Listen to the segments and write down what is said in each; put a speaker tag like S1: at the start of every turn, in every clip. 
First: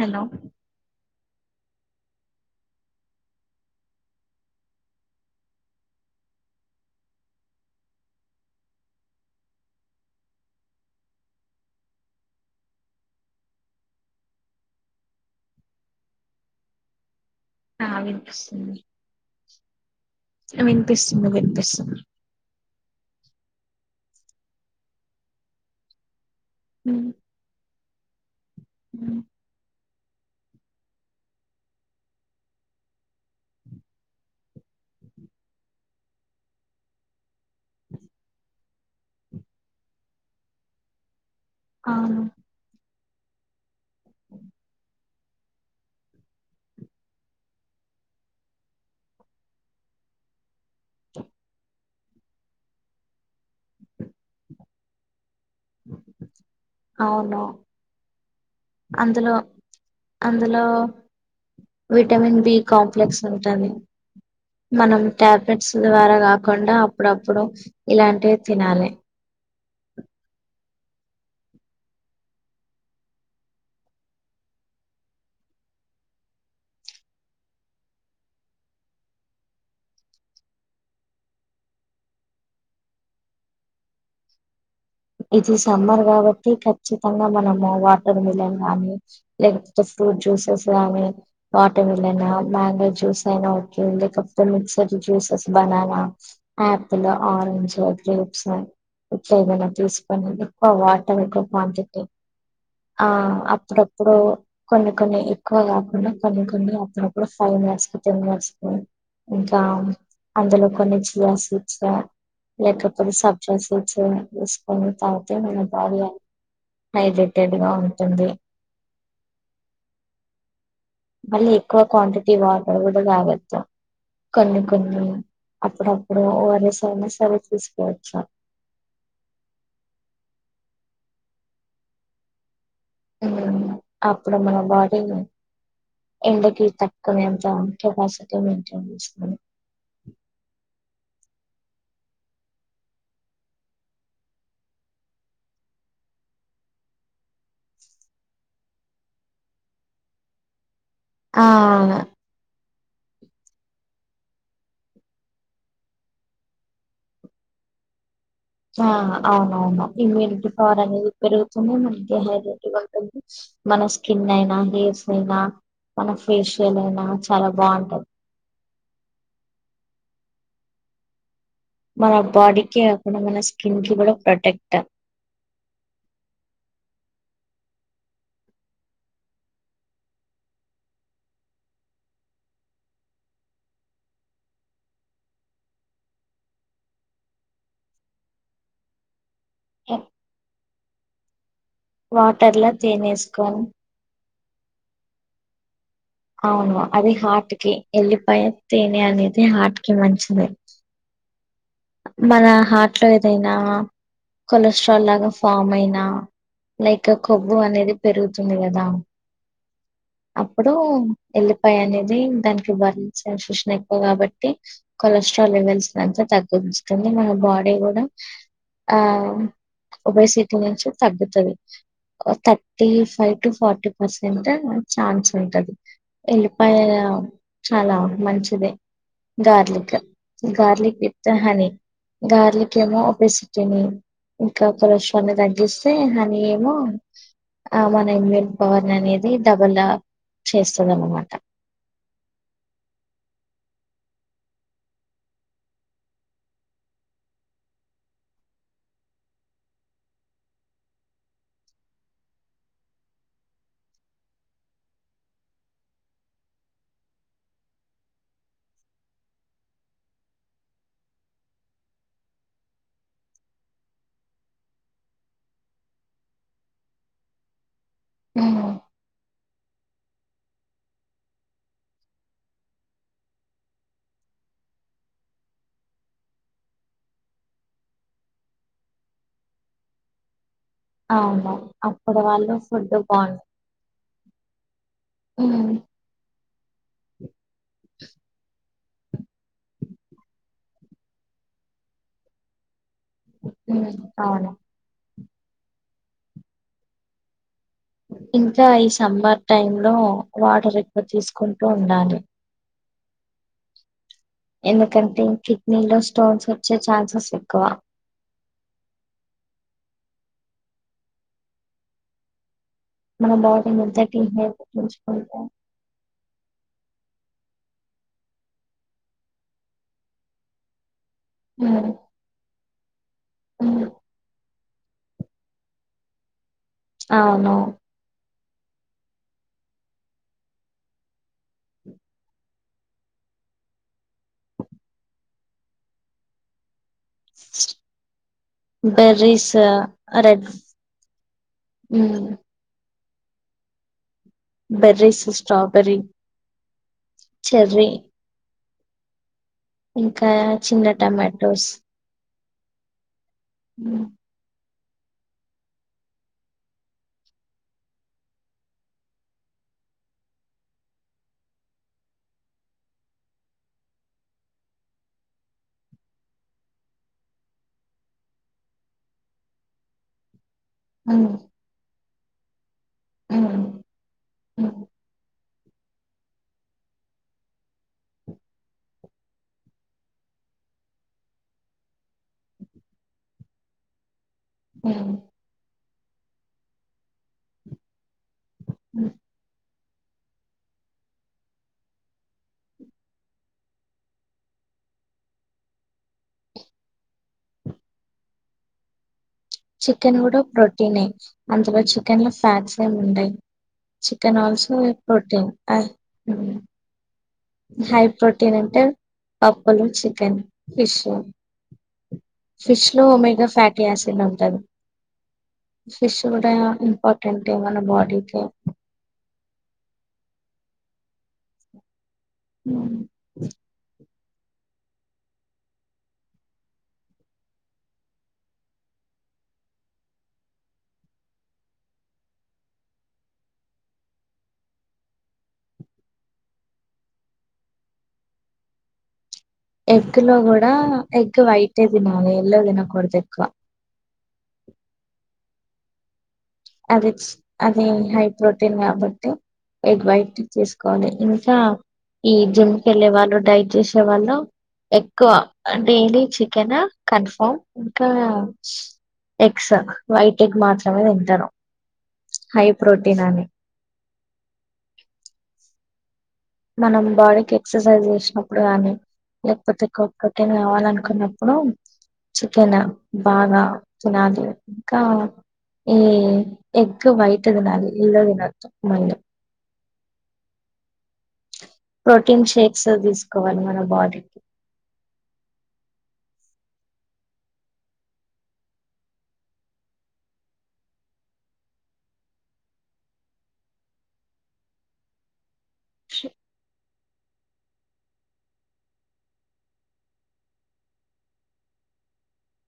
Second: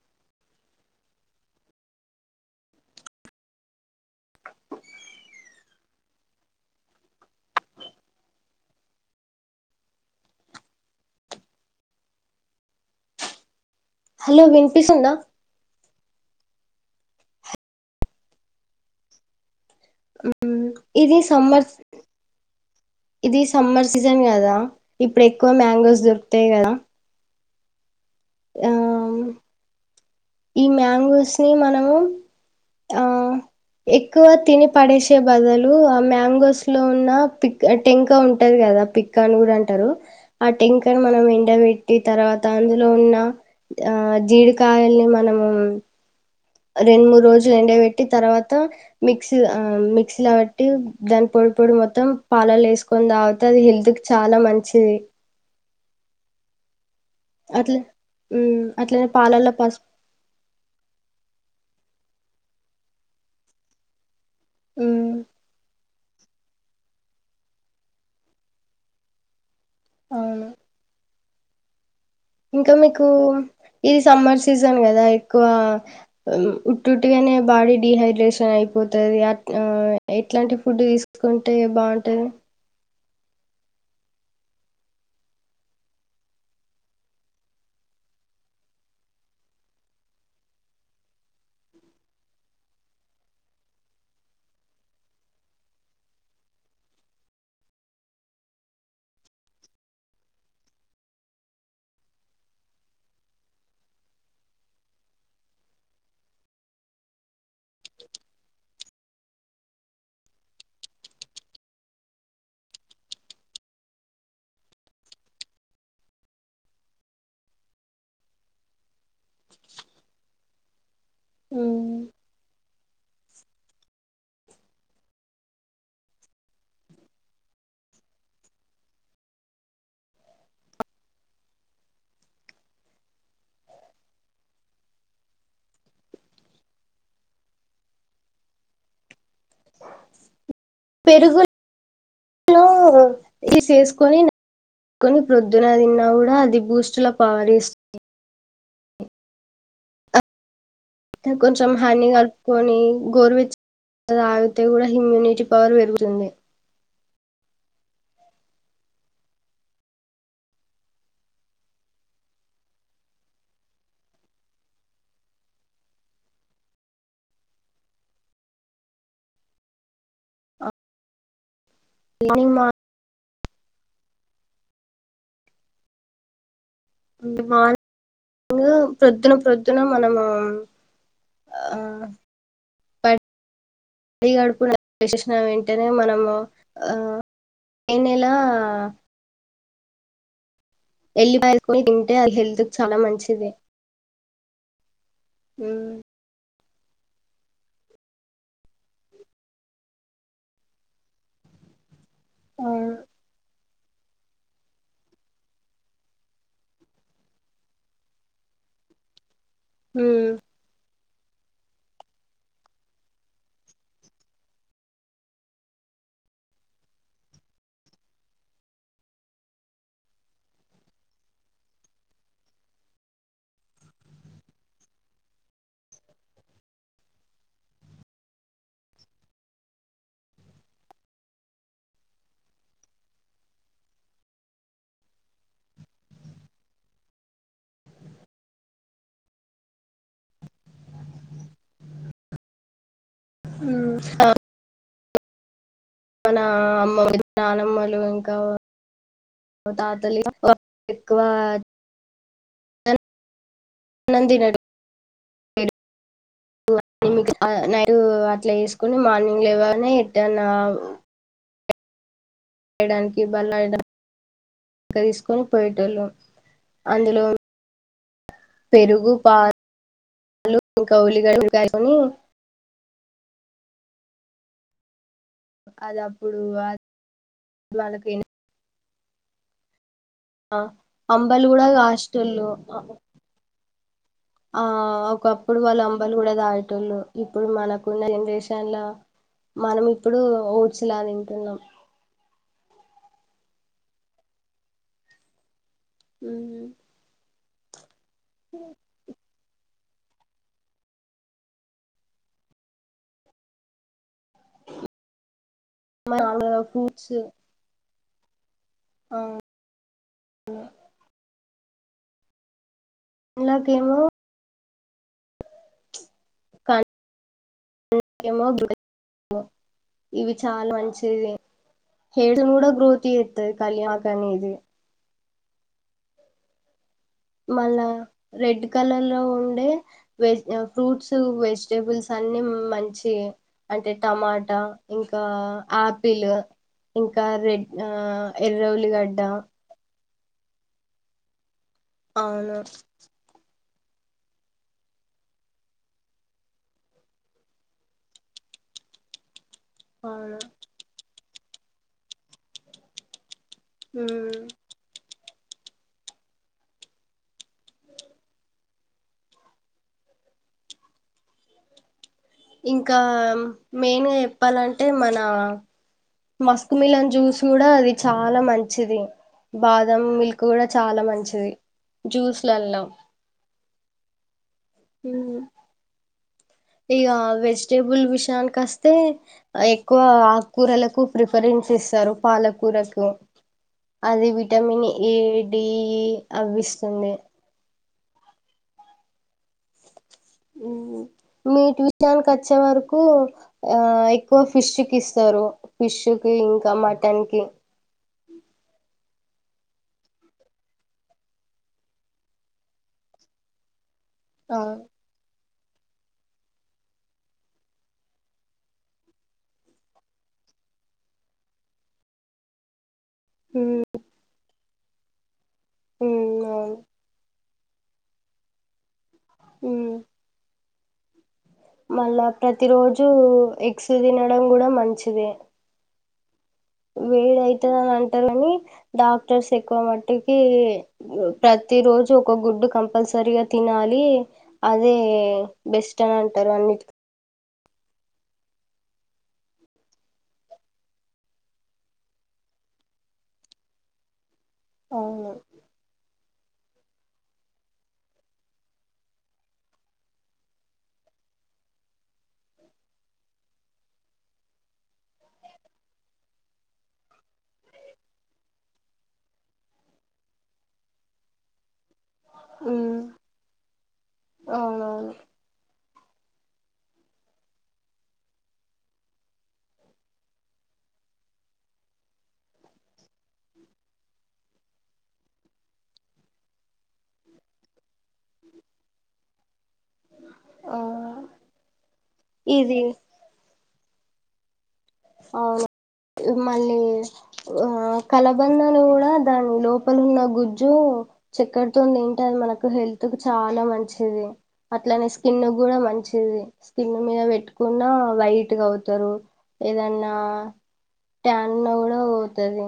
S1: hello
S2: hello విన్పిస్తుందా
S1: ఆ వినిపిస్తుంది
S2: ఇది
S1: వినిపిస్తుంది
S2: సమ్మర్
S1: వినిపిస్తుంది
S2: ఇది సమ్మర్ సీజన్ కదా ఇప్పుడు ఎక్కువ మ్యాంగోస్ దొరూ తే కదా ఆ
S1: హుం
S2: ఈ మ్యాంగోస్ ని మనము ఆ ఎక్కువ తిని పడేసే బదులు ఆ మ్యాంగోస్ లో ఉన్న పిక్ టెంక ఉంటది కదా పిక్క అని కూడా అంటారు ఆ టెంకను మనం ఏ డ పెట్టి
S1: అవును
S2: తర్వాత అందులో ఉన్న ఆ జీడికాయల్ని మనము రెండు మూడు రోజులు ఎండ పెట్టి తర్వాత మిక్సీ ఆ మిక్సీ లా పెట్టి దాని పొడి పొడి మొత్తం పాలాలో వేసుకొని తాగితే అది హెల్త్ కి చాలా మంచిది
S1: ఓ
S2: అట్ల అట్లనే
S1: అందులో
S2: పాలల్లో పసుపు
S1: అందులో విటమిన్ బి కాంప్లెక్స్ ఉంటుంది మనం
S2: హ్మ్
S1: టాబ్లెట్స్ ద్వారా కాకుండా అప్పుడప్పుడు ఇలాంటివి తినాలి
S2: అవును ఇంకా మీకు ఇది సమ్మర్ సీజన్ కదా ఎక్కువ ఉట్టుట్టుగానే బాడీ డిహైడ్రేషన్ అయిపోతుంది అ ఎట్లాంటి ఫుడ్ తీసుకుంటే బాగుంటది
S1: ఇది సమ్మర్ కాబట్టి ఖచ్చితంగా మనము వాటర్ మిలన్ గానీ లేకపోతే ఫ్రూట్ జ్యూసెస్ గానీ వాటర్ మిలన్ మ్యాంగో జ్యూస్ అయినా ఓక లేకపోతే mixer juices banana apple orange grapes ఇట్లా ఏదైనా తీసుకో కు వాటర్ కొట్ ఆ అప్పుడప్పుడు కొన్ని కొన్ని ఎక్కువ కాకుండా కొన్ని కొన్ని అప్పుడప్పుడు ఫైవ్ మినిట్స్ టెన్ మినిట్స్ క ఇంకా అందులో కొన్ని చియా సీడ్స్ వచ్చా లేకపోతే సబ్జాస్ వచ్చా తీసుకొని తవాత మన భార ఎండగా ఉంటుంది మళ్ళీ ఎక్కువ క్వాంటిటీ వా అక్కడ కూడా కావద్దదు కొన్ని కొన్ని అప్పుడప్పుడు ఓ ఆర్ ఎస్ అయినా సరే తీసుకోవచ్చాను అప్పుడు మన బాడీని ఎండకి తట్టుకునే అంత కెపాసిటీ మెయింటైన్ చేస్తుంది
S2: పెరుగు ఈసేసుకొనికని ప్రొద్దున తిన్నా కూడా అది బూస్టుల పవర్స్తుంది ఇ
S1: ఆ
S2: కొంచెం హాని కలుపుకొని గోరువెచ్చ తాగితే కూడా ఇమ్యూనిటీ పవర్ పెరుగుతుంది
S1: ఆ అవునవునా ఇమ్యూనిటీ పవర్ అనేది పెరుగుతూనే మనకి హైడ్రేటివ్ ఉంటుంది మన స్కిన్ అయినా హెయిర్స్ అయినా మన ఫేషియల్ అయినా చాలా బాగుంటది మన
S2: మార్నింగ్
S1: బాడీకి మన స్కిన్కి కూడా ప్రటెక్ట్
S2: మా ప్రొద్దున ప్రొద్దున మనము ఆడి పడి గడుపున చేసిన ఏంటనే మనము ఆ పైనలా ఎ మ తింటే అది హెల్త్
S1: వాటర్లా
S2: చాలా
S1: తేనె
S2: మంచిది
S1: వేసుకొని
S2: హ
S1: అవును అది హార్ట్కి ఎల్లిపాయ తేనె అనేది హార్ట్ కి మంచిది మన హార్ట్ లో ఏదైనా కొలెస్ట్రాల్ లాగా ఫామ్ అయినా లైక్ కొవ్వు అనేది పెరుగుతుంది కదా అప్పుడు ఎల్లిపాయ అనేది దానికి బర్న్ ససషన్ ఎక్కువ కాబట్టి కొలెస్ట్రాల్ లెవెల్స్ అంతా తగ్గస్తుంది మన బాడీ కూడా ఆ ఒబేసిటీ నుంచి తగ్గుతుంది thirty five to forty percent chance ఉంటది ఉల్లిపాయ చాలా మంచిదే garlic garlic with honey garlic ఏమో ఒపెసిటీని ఇంకా పషవాన్ని తగ్గిస్తే హనీ ఏమో ఆ మన ఇమ్యూన్ పవర్ ని అనేది డబ్బలా చేస్తున్నాం అనమాట
S2: హ్మ్ మన అమ్మ మీద నానమ్మలు ఇంకా తాతలు ఎక్కువ ఆన్నం తినడుకు నైట్ అట్లా వేసుకుని మార్నింగ్లువనే ఎట్టన్ యడానికి బలాయ తీసుకొని పోయేటళ్ళు అందులో
S1: ఉమ్,
S2: పెరుగు పా ఇంకౌలిని అది అప్పుడు వాళ్ళకే ఆ అంబలు
S1: అవును
S2: కూడా
S1: అప్పుడు
S2: దసేటళ్ళు
S1: వాళ్ళు ఫుడ్
S2: ఆ ఒకప్పుడు
S1: బాగుంటుంది
S2: వాళ్ళు అంబలు కూడా దాయేటళ్ళు ఇప్పుడు మనకున్న జనరేషన్ లో మనం ఇప్పుడు ఊచలా తింటున్నాం
S1: అవును
S2: అ
S1: ఇంకా ఈ సంమ్మార్ టైం లో వాటర్ ఎక్కువ తీసుకుంటూ ఉండాలి ఎందుకంటే నీళ్లో స్టోన్స్ వచ్చే ఛాన్సెస్ ఎక్కువ
S2: ఆ
S1: మన బాడీ మధ
S2: ఏమో
S1: టీ గుజపో
S2: మ ఇవి చాలా మంచి
S1: ఉమ్,
S2: హ గ్రోత్ టి ఎతు
S1: ఉమ్,
S2: కళ్యాణ కణ ఇది
S1: అవును
S2: మళ్ళా రెడ్ కలర్ లో ఉండే వెజ ఫ్రూట్స్ వెజిటబుల్స్ అన్ని మంచి అంటే టమాటా ఇంకా ఆపిల్ ఇంకా రెడ్ ఎర్రౌలిగడ్డ
S1: అరే
S2: అవును
S1: బర్రీస్ స్ట్రాబెరిీ చెర్రీ ఇంకా
S2: అవును
S1: చిన్న టమాట స్
S2: హ ఇంకా మెయిన్గా చెప్పాలంటే మన మస్క్ మలన్ జ్యూస్ కూడా అది చాలా మంచిది బాదం మిల్క్ కూడా చాలా మంచిది జ్యూస్లులం హ ఇక వెజిటేబుల్ విషయానికి వస్తే ఎక్కువ ఆకుకూరలకు ప్రిఫరెన్స్ ఇస్తారు పాలకూరకు అది విటమిన్ ఏ డి అవవిష్టంది
S1: అ
S2: మీటి విషయానికినికి వచ్చే వరకు ఆ ఎక్కువ ఫిష్ కి ఇస్తారు ఫిష్ కి ఇంకా మటన్ కి
S1: చికెన్ కూడా ప్రోటీనే అంతలో చికెన్ లో ఫ్యాట్స్ ఏమి ఉండయి చికెన్
S2: ఆ
S1: ఆల్సో ప్రోటీన్ అ హై ప్రోటీన్ అంటే పప్పులు చికెన్ ఫిష్ ఫిష్ లో ఒమేగా
S2: ఉమ్
S1: ఫ్యాటీ యాసిడ్ ఉంటంది ఫిష్
S2: ఉమ్
S1: కూడా
S2: అవును
S1: ఇంపార్టెంట్ మన బాడీకి
S2: ఊ మళ్ల ప్రతి రోజు ఎగ్స్ తిన వండడం కూడా మంచిదే వేడి అయితదని అంటరు కని డాక్టర్స్ ఎక్కువ మటుకి ప్రతిరోోజు ఒక గుడ్డు కంపల్సరీగా తినాలి అదే బెస్ట్ అని అంటారు అన్నిటిక
S1: ఎగ్ లో కూడా ఎగ్ వైటే తినాలి ఎల్లో తినకూడదు ఎక్కువ
S2: అవును
S1: అది అది హై ప్రోటీన్ కాబట్టి ఎగ్ వైట్ తీసుకోవాలి ఇంకా ఈ జిమ్ కి వెళ్ళే వాళ్ళు డైట్ చేసే వాళ్ళు ఎక్కువ చికెన్ కన్ఫామ్ ఇంకా ఎగ్స్ వైట్ ఎగ్ మాత్రమే తింటారు హై
S2: ఉమ్
S1: ప్రోటీన్ అని
S2: అవునవును
S1: మనం బాడీకి ఎక్సర్సైజ్ చేసినప్పుడు కానీ లేకపోతే కొక్కటిన్ కావాలనుకున్నప్పుడు చికెన్ బాగా తినాలి ఇంకా ఈ ఎగ్ వైట్ తినాలి ఎల్లో తినొద్దు మళ్ళీ
S2: ఆ
S1: ప్రోటీన్
S2: ఇది
S1: షేక్స్ తీసుకోవాలి మన బాడీకి కె
S2: అవును మళ్ళీ ఆ కలబందను కూడా దాని లోపల ఉన్న గుజ్జు చెక్కరతోని తింటే అది మనకు హెల్త్ కు చాలా మంచిది అట్లానే స్కిన్ కూడా మంచిది స్కిన్ మీద పెట్టుకున్న వైట్గా అవుతారు ఏదన్నా ట్యాన్ ఉన్న కూడా పోతడి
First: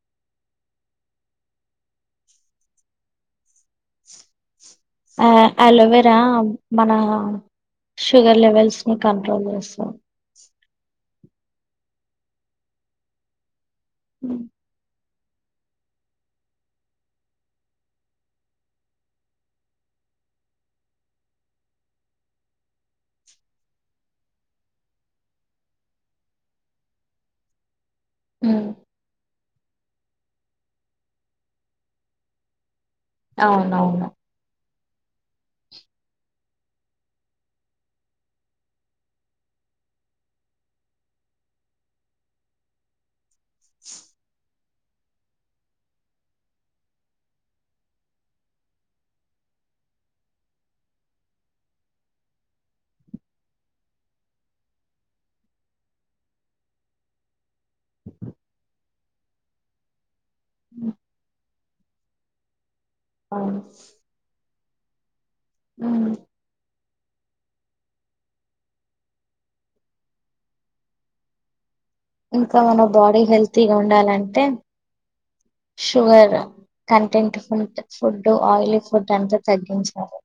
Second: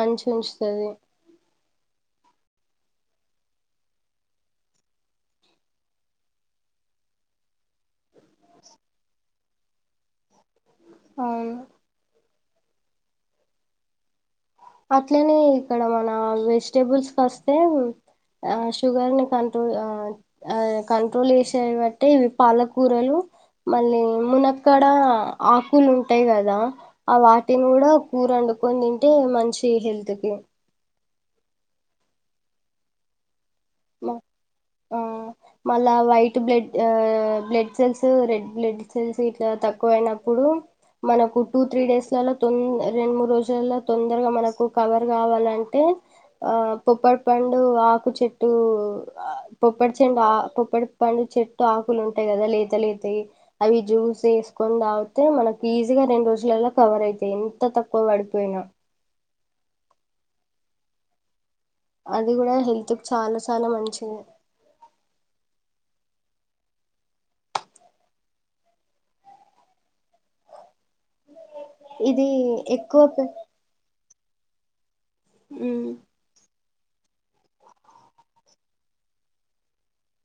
S2: మంచి ఉంచుతది
S1: అలోవెరా మన షుగర్ లెవెల్స్ ని కంట్రోల్ చేస్తాం
S2: అవును
S1: హ
S2: అట్లనే ఇక్కడ మన వెజిటబుల్స్ కి వస్తే షుగర్ ని కంట్రోల్ కంట్రోల్ చేసే బట్టి ఇవి పాలకూరలు మళ్ళీ మునక్కడ ఆకులు ఉంటాయి కదా ఆ వాటిని కూడా కూర
S1: ఉమ్
S2: వండుకోని తింటే మంచి హెల్త్ కి
S1: అవునవును
S2: మా ఆ మళ్ళ white blood blood cells red blood cells ఇట్లా తక్కువయినప్పుడు మనకు టూ త్రీ డేస్ లలో తొ రెండు మూడు రోజులు తొందరగా మనకు కవర్ కావాలంటే ఆ పొప్పడి పండు ఆకు చెట్ చెటు పొప్పడి చెట్టు ఆ పొప్పడి పండు చెట్టు ఆకులు ఉంటాయి కదా లేత లేతయి అవి జ్యూస్ చేసుకొని తాగితే మనకి ఈజీగా రెండు రోజులలో కవర్ అయితాయి ఎంత తక్కువ పడిపోయినా
S1: ఉ
S2: అది కూడా హెల్త్ చాలా చాలా మంచిగ
S1: ఉమ్
S2: ఇది
S1: ఇంకా మన
S2: ఎక్కువ
S1: బాడి
S2: పె
S1: హెల్తీగా ఉండాలండి టెన్
S2: మ్మ్
S1: షుగరా కంటెంట్ ఫుడ్ ఆయిలీ ఫుడ్ అంతా తగ్గించాలి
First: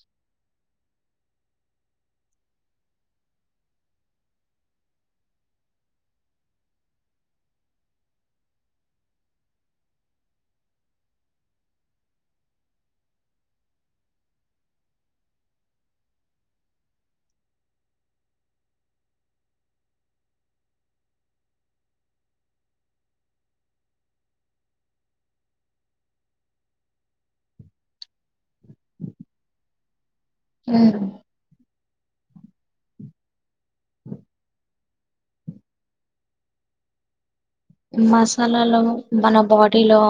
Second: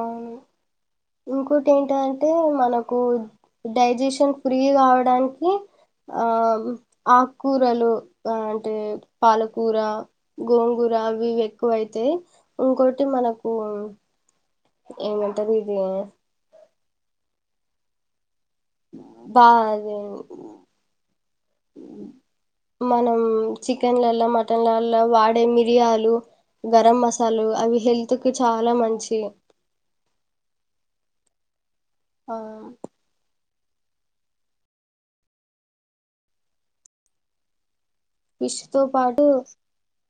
S2: అవును ఇంకోటి ఏంటంటే మనకు డైజెషన్ ఫ్రీ కావడానికి ఆ ఆకుకూరలు అంటే పాలకూర గోంగూర అవి ఇవి ఎక్కువైతాయి ఇంకోటి మనకు ఏమంటారు ఇది బాదే మనం చికెన్లలా మటన్లలో వాడే మిరియాలు గరం మసాలాలు అవి హెల్త్ కి చాలా మంచి
S1: అ
S2: ఆ
S1: మసాలాలు
S2: ఫిష్తో పాటు
S1: మన బాడీ లో